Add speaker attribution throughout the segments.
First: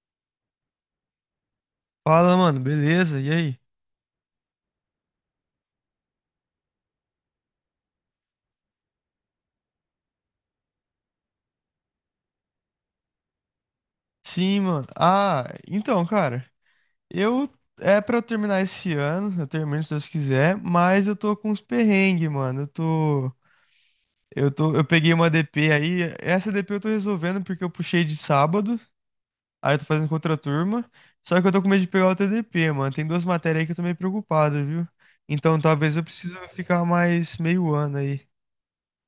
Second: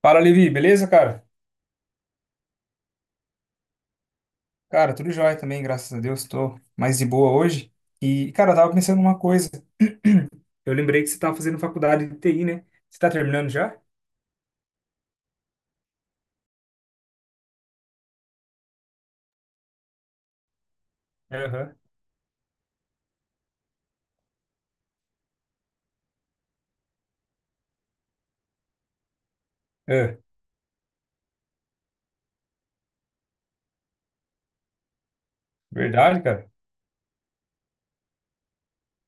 Speaker 1: Fala, Levi, beleza, cara?
Speaker 2: Fala, mano, beleza? E aí?
Speaker 1: Cara, tudo jóia também, graças a Deus, tô mais de boa hoje. E, cara, eu tava pensando numa coisa. Eu lembrei que você tava fazendo faculdade de TI, né? Você tá terminando já?
Speaker 2: Sim, mano. Ah, então, cara, eu é pra eu terminar esse ano, eu termino se Deus quiser, mas eu tô com uns
Speaker 1: Aham.
Speaker 2: perrengues, mano. Eu tô eu tô eu peguei uma DP aí, essa DP eu tô resolvendo porque eu puxei de sábado, aí eu tô fazendo com
Speaker 1: É,
Speaker 2: outra turma, só que eu tô com medo de pegar outra DP, mano. Tem duas matérias aí que eu tô meio preocupado, viu? Então, talvez eu
Speaker 1: verdade,
Speaker 2: precise
Speaker 1: cara?
Speaker 2: ficar mais meio ano aí.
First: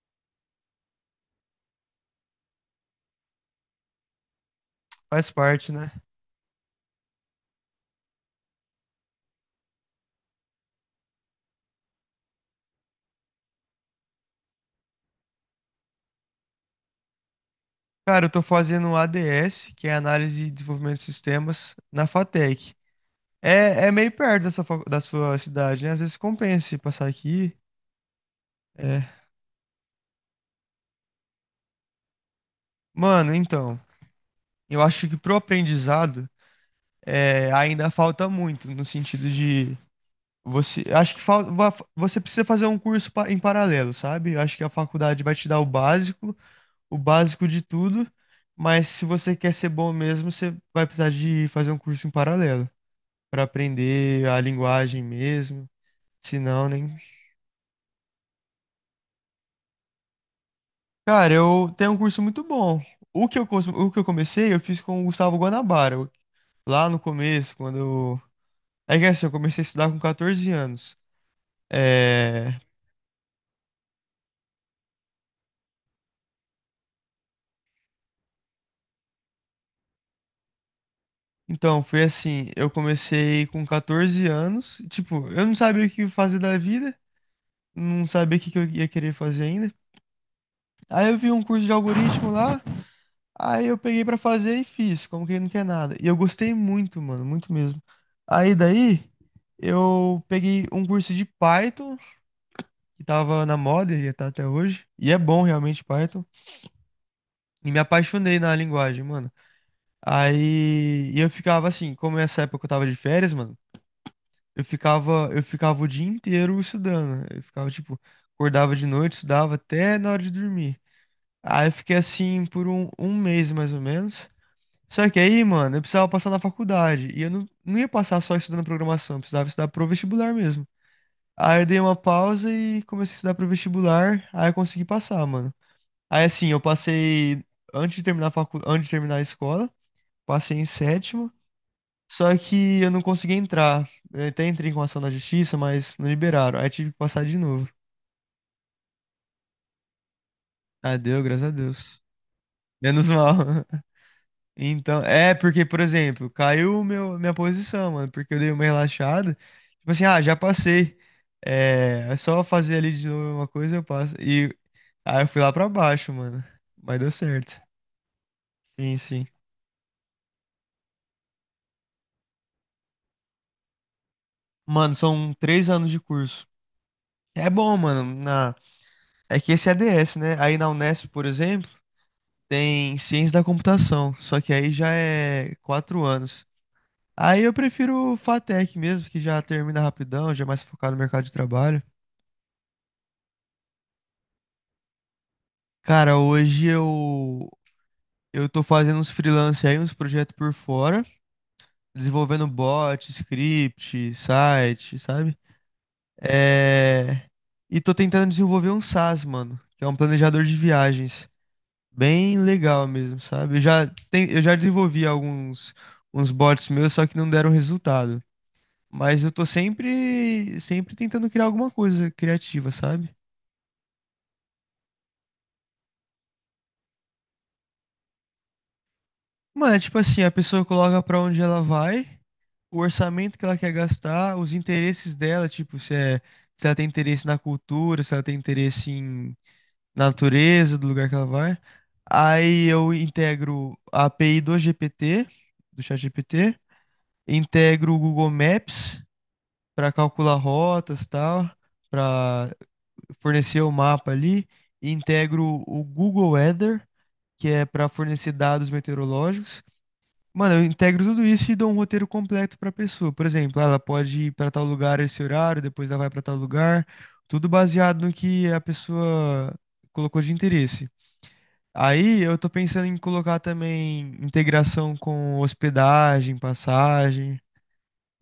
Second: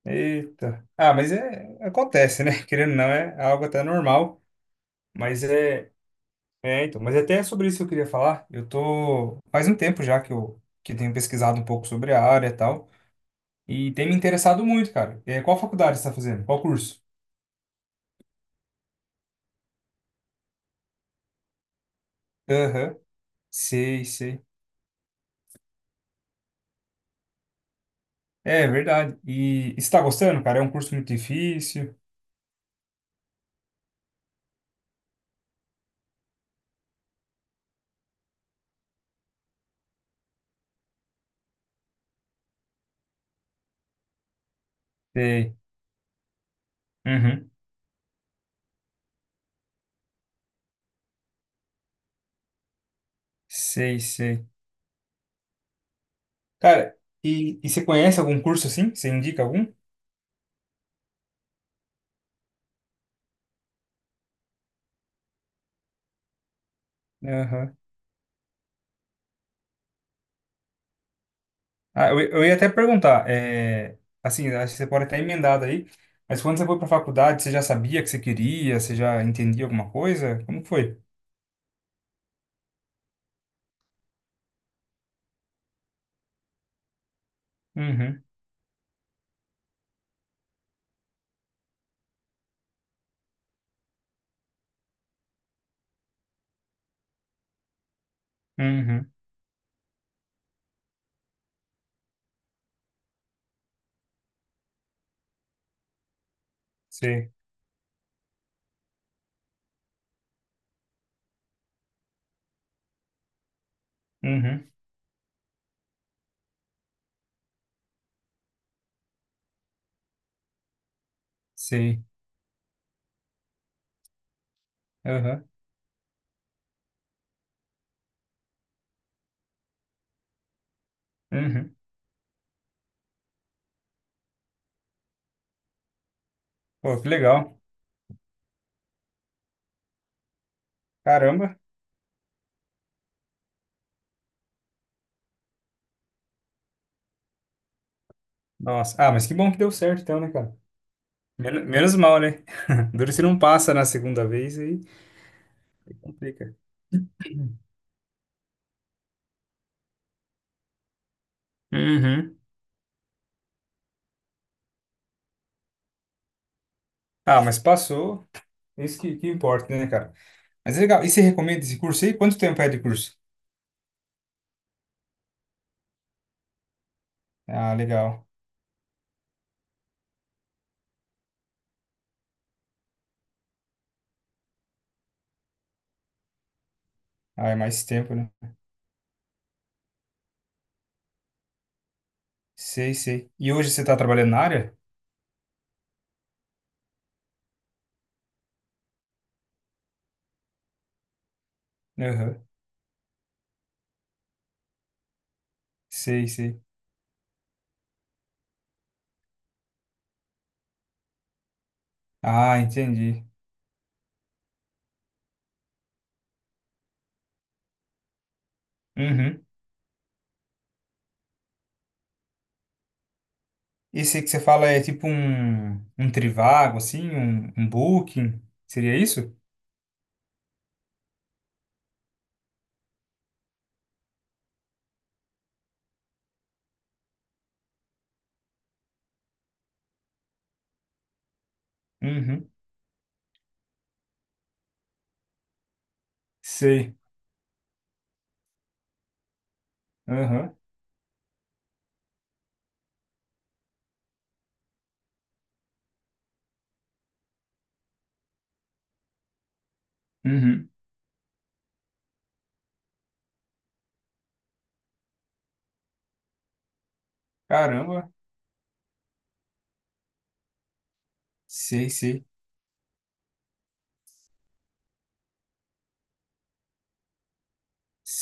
Speaker 1: Eita. Ah, mas é, acontece, né? Querendo ou não, é algo até normal.
Speaker 2: Faz
Speaker 1: Mas
Speaker 2: parte, né?
Speaker 1: é, então, mas é até sobre isso que eu queria falar. Eu tô, faz um tempo já que eu tenho pesquisado um pouco sobre a área e tal. E tem me interessado muito, cara. É, qual faculdade você tá fazendo? Qual curso?
Speaker 2: Cara, eu tô fazendo ADS, que é Análise e Desenvolvimento de Sistemas, na FATEC.
Speaker 1: Aham.
Speaker 2: É, é
Speaker 1: Sei,
Speaker 2: meio
Speaker 1: sei.
Speaker 2: perto da sua, da sua cidade, né? Às vezes compensa se passar aqui.
Speaker 1: É
Speaker 2: É.
Speaker 1: verdade. E está gostando, cara? É um curso muito difícil.
Speaker 2: Mano, então, eu acho que pro aprendizado ainda falta muito, no sentido de você. Acho que falta, você precisa fazer um curso em paralelo, sabe? Eu acho que a faculdade vai te
Speaker 1: Sei.
Speaker 2: dar o básico
Speaker 1: Uhum.
Speaker 2: de tudo, mas se você quer ser bom mesmo, você vai precisar de fazer um curso em paralelo, pra
Speaker 1: Sei,
Speaker 2: aprender a
Speaker 1: sei.
Speaker 2: linguagem mesmo. Se não, nem.
Speaker 1: Cara, e você conhece algum curso assim? Você indica algum?
Speaker 2: Cara, eu tenho um curso muito bom. O que eu comecei, eu fiz com o Gustavo Guanabara. Lá no começo,
Speaker 1: Aham.
Speaker 2: quando eu. É que assim, eu comecei a estudar com 14 anos.
Speaker 1: Ah, eu ia
Speaker 2: É.
Speaker 1: até perguntar, é, assim, acho que você pode até emendar aí, mas quando você foi para faculdade, você já sabia que você queria? Você já entendia alguma coisa? Como que foi?
Speaker 2: Então, foi assim, eu comecei com 14 anos, tipo, eu não sabia o que fazer da vida, não
Speaker 1: Uhum,
Speaker 2: sabia o que que eu ia querer fazer ainda. Aí eu vi um curso de algoritmo lá. Aí eu peguei pra fazer e fiz, como quem não quer nada. E eu gostei muito, mano, muito mesmo. Aí daí
Speaker 1: uhum,
Speaker 2: eu peguei um curso de Python, que tava na moda e tá até hoje. E é bom realmente Python.
Speaker 1: sei,
Speaker 2: E me apaixonei na linguagem, mano. Aí e eu ficava assim, como nessa época eu tava de férias, mano, eu
Speaker 1: uhum,
Speaker 2: ficava, eu ficava o dia inteiro estudando. Eu ficava, tipo, acordava de noite, estudava até na hora de dormir. Aí eu fiquei
Speaker 1: sei,
Speaker 2: assim por um mês mais ou menos. Só que aí,
Speaker 1: aham,
Speaker 2: mano, eu precisava passar na faculdade. E eu não ia passar só estudando programação, eu precisava estudar pro vestibular mesmo. Aí eu
Speaker 1: uhum.
Speaker 2: dei uma pausa e comecei a estudar pro vestibular, aí eu consegui passar, mano. Aí assim, eu
Speaker 1: Pô, que
Speaker 2: passei
Speaker 1: legal.
Speaker 2: antes de terminar a antes de terminar a escola, passei em sétimo,
Speaker 1: Caramba.
Speaker 2: só que eu não consegui entrar. Eu até entrei com ação na justiça, mas não liberaram. Aí tive que passar de novo.
Speaker 1: Nossa. Ah, mas que bom que deu certo então, né, cara?
Speaker 2: Ah, deu, graças a
Speaker 1: Menos
Speaker 2: Deus.
Speaker 1: mal, né?
Speaker 2: Menos
Speaker 1: Duro se
Speaker 2: mal.
Speaker 1: não passa na segunda vez aí
Speaker 2: Então, é porque, por exemplo,
Speaker 1: complica.
Speaker 2: minha posição, mano, porque eu dei uma relaxada. Tipo assim, ah, já passei. É, é
Speaker 1: Uhum.
Speaker 2: só fazer ali de novo uma coisa, eu passo. E aí eu fui lá pra baixo, mano. Mas deu
Speaker 1: Ah, mas
Speaker 2: certo.
Speaker 1: passou.
Speaker 2: Sim,
Speaker 1: Isso que,
Speaker 2: sim.
Speaker 1: que importa, né, cara? Mas é legal. E você recomenda esse curso aí? Quanto tempo é de curso?
Speaker 2: Mano, são três anos de curso. É
Speaker 1: Ah,
Speaker 2: bom, mano.
Speaker 1: legal.
Speaker 2: Na... É que esse é ADS, né? Aí na Unesp, por exemplo, tem ciência da computação. Só que aí já é quatro anos. Aí
Speaker 1: Ah,
Speaker 2: eu
Speaker 1: é mais
Speaker 2: prefiro
Speaker 1: tempo,
Speaker 2: o
Speaker 1: né?
Speaker 2: FATEC mesmo, que já termina rapidão, já é mais focado no mercado de trabalho.
Speaker 1: Sei, sei. E hoje você tá trabalhando na área?
Speaker 2: Cara, hoje eu tô fazendo uns freelance aí, uns projetos por fora,
Speaker 1: Aham.
Speaker 2: desenvolvendo bot, script, site, sabe?
Speaker 1: Sei, sei.
Speaker 2: É... E tô tentando desenvolver um SaaS, mano, que é um planejador de viagens. Bem
Speaker 1: Ah,
Speaker 2: legal mesmo,
Speaker 1: entendi.
Speaker 2: sabe? Eu já desenvolvi alguns uns bots meus, só que não deram resultado. Mas eu tô
Speaker 1: Uhum.
Speaker 2: sempre tentando criar alguma coisa criativa, sabe?
Speaker 1: Esse aí que você fala é tipo um, um Trivago, assim, um Booking? Seria isso?
Speaker 2: Mano, é tipo assim, a pessoa coloca pra onde ela vai, o orçamento que ela quer gastar, os interesses dela, tipo, se, se ela tem interesse na cultura, se ela tem interesse na natureza do lugar que ela vai.
Speaker 1: Uhum.
Speaker 2: Aí eu integro a API do GPT, do ChatGPT,
Speaker 1: Sei.
Speaker 2: integro o Google Maps para calcular
Speaker 1: Aham.
Speaker 2: rotas e tal, para fornecer o mapa ali, e integro o Google Weather, que é para fornecer dados meteorológicos. Mano, eu
Speaker 1: Uhum.
Speaker 2: integro tudo isso e dou um roteiro completo pra pessoa. Por exemplo, ela pode ir pra tal lugar esse horário, depois ela vai pra tal lugar, tudo baseado
Speaker 1: Caramba.
Speaker 2: no que a pessoa colocou de interesse.
Speaker 1: Sei,
Speaker 2: Aí
Speaker 1: sei.
Speaker 2: eu tô pensando em colocar também integração com hospedagem, passagem.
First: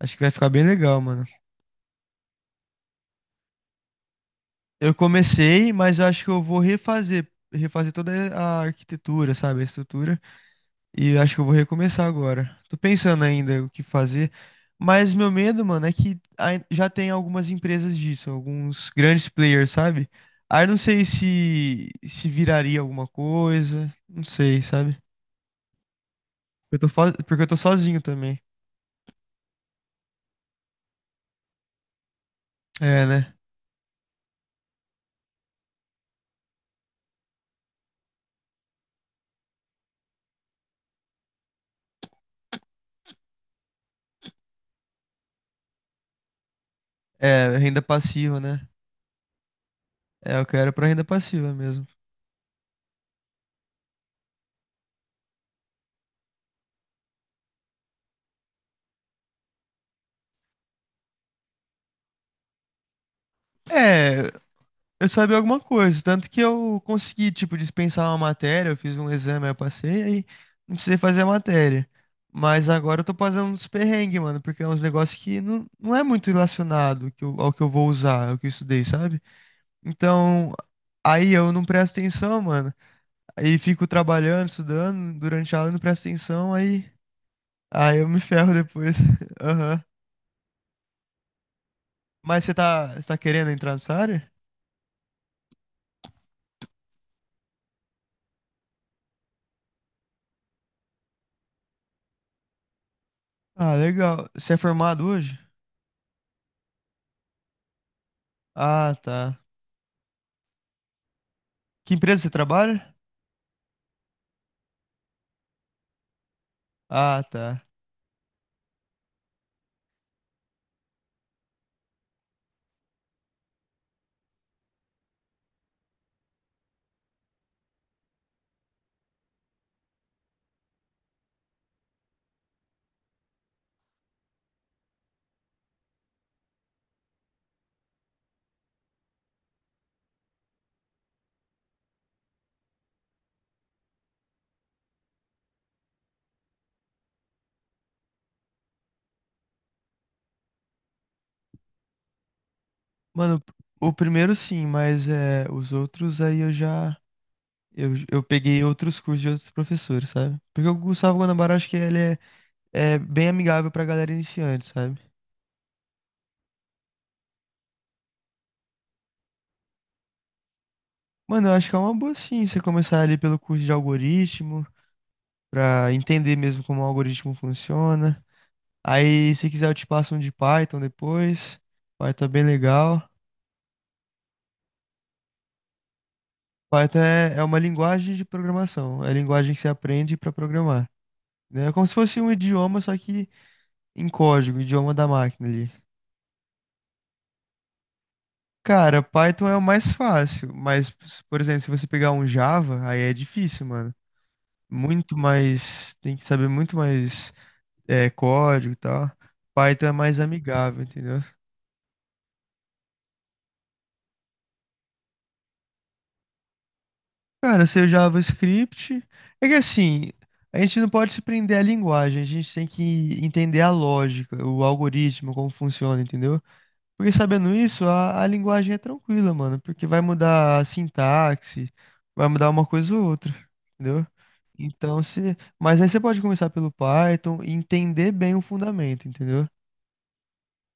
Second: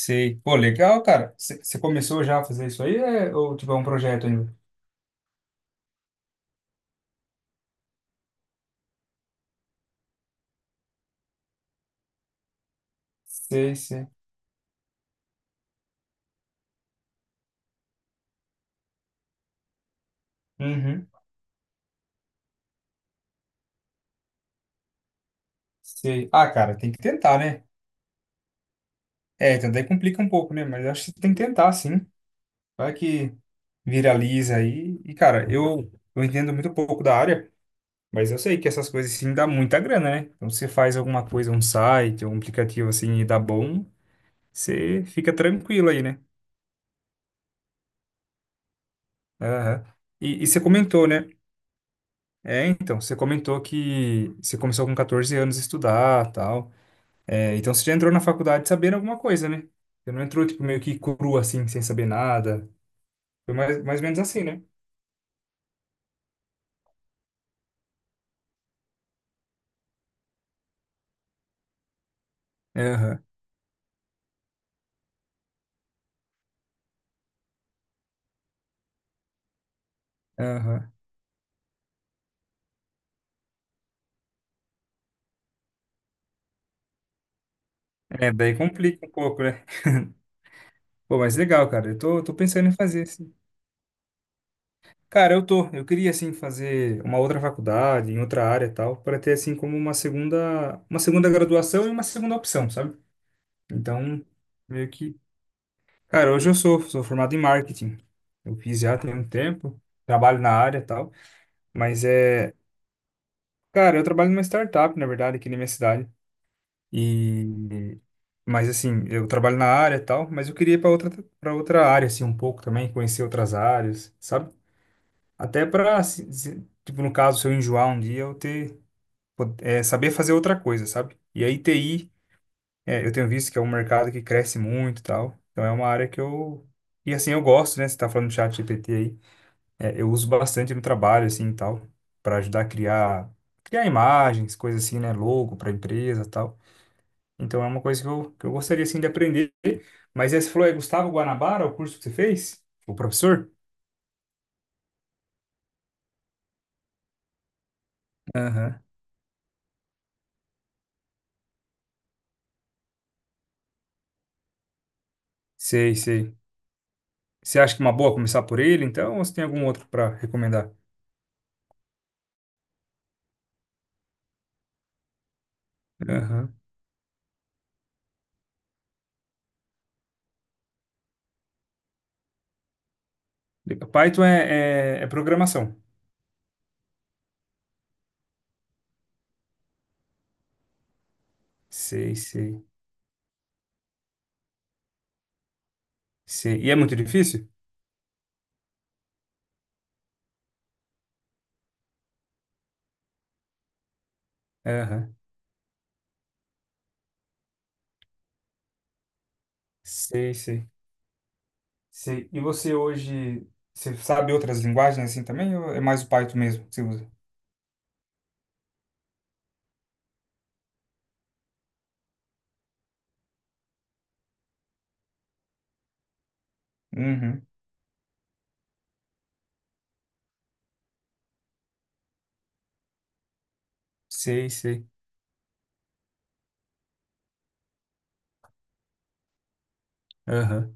Speaker 2: Acho que vai ficar
Speaker 1: Pô,
Speaker 2: bem legal,
Speaker 1: legal,
Speaker 2: mano.
Speaker 1: cara. Você começou já a fazer isso aí, é, ou tipo, é um projeto ainda?
Speaker 2: Eu comecei, mas eu acho que eu vou refazer, refazer toda a arquitetura, sabe, a estrutura. E acho que eu vou recomeçar agora. Tô pensando ainda o
Speaker 1: Sei,
Speaker 2: que
Speaker 1: sei.
Speaker 2: fazer, mas meu medo, mano, é que já tem algumas empresas disso, alguns grandes players, sabe? Aí não sei
Speaker 1: Uhum.
Speaker 2: se viraria alguma coisa, não sei, sabe?
Speaker 1: Sei. Ah, cara, tem que tentar,
Speaker 2: Porque eu tô
Speaker 1: né?
Speaker 2: sozinho também.
Speaker 1: É, então daí complica um pouco, né? Mas acho que você tem que tentar, sim. Vai
Speaker 2: É, né?
Speaker 1: que viraliza aí. E, cara, eu entendo muito pouco da área, mas eu sei que essas coisas, assim, dá muita grana, né? Então, se você faz alguma coisa, um site, um aplicativo, assim, e dá bom, você fica tranquilo aí, né?
Speaker 2: É, renda passiva, né?
Speaker 1: Aham.
Speaker 2: É,
Speaker 1: E,
Speaker 2: eu
Speaker 1: e você
Speaker 2: quero pra renda
Speaker 1: comentou, né?
Speaker 2: passiva mesmo.
Speaker 1: É, então, você comentou que você começou com 14 anos a estudar, tal. É, então você já entrou na faculdade sabendo alguma coisa, né? Você não entrou, tipo, meio que cru, assim, sem saber nada. Foi mais ou menos
Speaker 2: É,
Speaker 1: assim, né?
Speaker 2: eu sabia alguma coisa, tanto que eu consegui, tipo, dispensar uma matéria, eu fiz um exame, aí eu passei, aí não precisei fazer a matéria. Mas agora eu tô
Speaker 1: Aham,
Speaker 2: fazendo uns perrengues, mano, porque é uns negócios que não é muito relacionado ao que eu vou usar, ao que eu estudei, sabe? Então,
Speaker 1: aham.
Speaker 2: aí eu não presto atenção, mano, aí fico trabalhando, estudando, durante a aula eu não presto atenção, aí eu me
Speaker 1: É,
Speaker 2: ferro
Speaker 1: daí
Speaker 2: depois.
Speaker 1: complica um pouco, né?
Speaker 2: Aham.
Speaker 1: Pô, mas legal, cara. Eu tô
Speaker 2: Mas
Speaker 1: pensando em fazer,
Speaker 2: você tá
Speaker 1: assim.
Speaker 2: querendo entrar nessa área?
Speaker 1: Cara, eu tô. Eu queria, assim, fazer uma outra faculdade, em outra área e tal, para ter, assim, como uma segunda graduação e uma segunda opção, sabe?
Speaker 2: Ah,
Speaker 1: Então,
Speaker 2: legal. Você é
Speaker 1: meio
Speaker 2: formado
Speaker 1: que
Speaker 2: hoje?
Speaker 1: cara, hoje eu sou formado em marketing. Eu fiz
Speaker 2: Ah,
Speaker 1: já tem um
Speaker 2: tá.
Speaker 1: tempo, trabalho na área e tal,
Speaker 2: Que
Speaker 1: mas
Speaker 2: empresa você
Speaker 1: é,
Speaker 2: trabalha?
Speaker 1: cara, eu trabalho numa startup, na verdade, aqui na minha cidade.
Speaker 2: Ah, tá.
Speaker 1: E mas assim, eu trabalho na área e tal, mas eu queria ir para outra área assim um pouco também, conhecer outras áreas, sabe? Até para tipo no caso, se eu enjoar um dia, eu ter po- é, saber fazer outra coisa, sabe? E aí TI, é, eu tenho visto que é um mercado que cresce muito e tal. Então é uma área que eu e assim, eu gosto, né? Você tá falando do chat GPT aí. É, eu uso bastante no trabalho, assim, e tal, para ajudar a criar, criar imagens, coisas assim, né, logo para empresa, e tal. Então é uma coisa que eu gostaria, assim, de aprender. Mas aí você falou, é Gustavo Guanabara, o curso que você fez? O
Speaker 2: Mano,
Speaker 1: professor?
Speaker 2: o primeiro sim, mas é, os outros aí eu já. Eu peguei
Speaker 1: Aham.
Speaker 2: outros cursos de outros professores, sabe? Porque o Gustavo Guanabara, acho que é bem amigável pra galera iniciante, sabe?
Speaker 1: Sei, sei. Você acha que é uma boa começar por ele, então, ou você tem algum outro para recomendar?
Speaker 2: Mano, eu acho que é uma boa sim você começar ali pelo curso de algoritmo, pra entender
Speaker 1: Aham.
Speaker 2: mesmo como o algoritmo funciona. Aí, se quiser, eu te passo um de Python depois. Python é bem legal.
Speaker 1: Python é programação.
Speaker 2: Python é, é uma linguagem de programação, é a linguagem que você aprende pra programar, né? É como se
Speaker 1: Sei,
Speaker 2: fosse um
Speaker 1: sei,
Speaker 2: idioma, só que em código, o idioma da máquina ali.
Speaker 1: sei. E é muito difícil?
Speaker 2: Cara, Python é o mais fácil, mas, por exemplo, se você pegar um Java, aí é difícil, mano.
Speaker 1: Aham.
Speaker 2: Muito mais. Tem que saber muito mais código e tal. Python é mais
Speaker 1: Sei, sei.
Speaker 2: amigável, entendeu?
Speaker 1: Sei. E você hoje, você sabe outras linguagens assim também? Ou é mais o Python mesmo que você usa?
Speaker 2: Cara, seu JavaScript. É que assim, a gente não pode se prender à linguagem, a gente tem que entender a lógica, o algoritmo, como funciona, entendeu? Porque
Speaker 1: Uhum.
Speaker 2: sabendo isso, a linguagem é tranquila, mano, porque vai mudar a sintaxe, vai mudar uma coisa ou outra, entendeu?
Speaker 1: Sei, sei.
Speaker 2: Então, se, mas aí você pode começar pelo Python e entender bem o fundamento, entendeu?
Speaker 1: Aham.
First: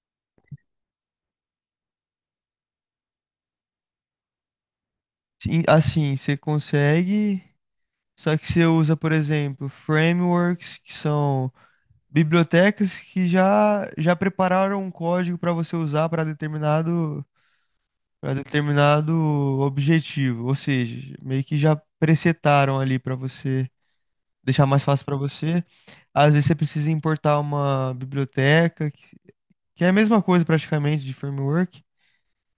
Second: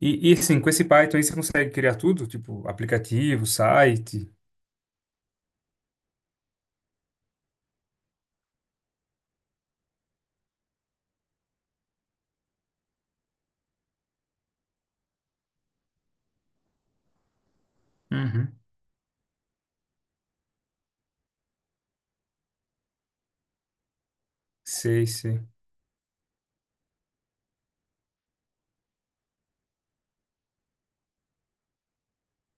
Speaker 1: E assim, com esse Python aí você consegue criar tudo? Tipo, aplicativo, site?
Speaker 2: Sim, assim, você consegue, só que você usa, por exemplo, frameworks, que são bibliotecas já prepararam um código para você usar para
Speaker 1: Uhum.
Speaker 2: determinado objetivo, ou seja, meio que já presetaram ali para você deixar mais fácil
Speaker 1: Sei,
Speaker 2: para
Speaker 1: sei.
Speaker 2: você. Às vezes você precisa importar uma biblioteca, que é a mesma coisa praticamente de framework,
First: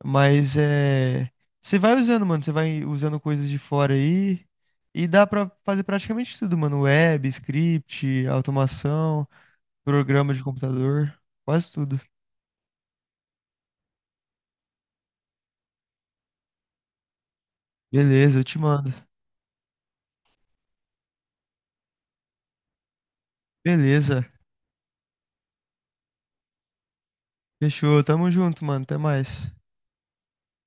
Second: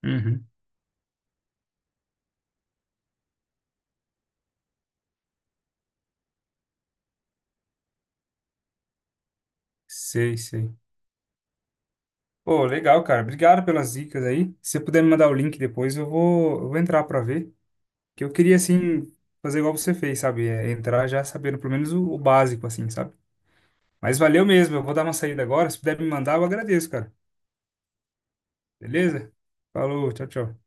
Speaker 1: Uhum.
Speaker 2: mas é, você vai usando coisas de fora aí e dá para fazer praticamente tudo, mano, web, script, automação, programa
Speaker 1: Sei,
Speaker 2: de
Speaker 1: sei.
Speaker 2: computador, quase tudo.
Speaker 1: Pô, legal, cara. Obrigado pelas dicas aí. Se você puder me mandar o link depois, eu vou entrar pra ver. Que eu
Speaker 2: Beleza, eu
Speaker 1: queria,
Speaker 2: te mando.
Speaker 1: assim, fazer igual você fez, sabe? É, entrar já sabendo pelo menos o básico, assim, sabe? Mas
Speaker 2: Beleza.
Speaker 1: valeu mesmo. Eu vou dar uma saída agora. Se puder me mandar, eu agradeço, cara.
Speaker 2: Fechou, tamo junto, mano, até
Speaker 1: Beleza?
Speaker 2: mais.
Speaker 1: Falou, tchau, tchau.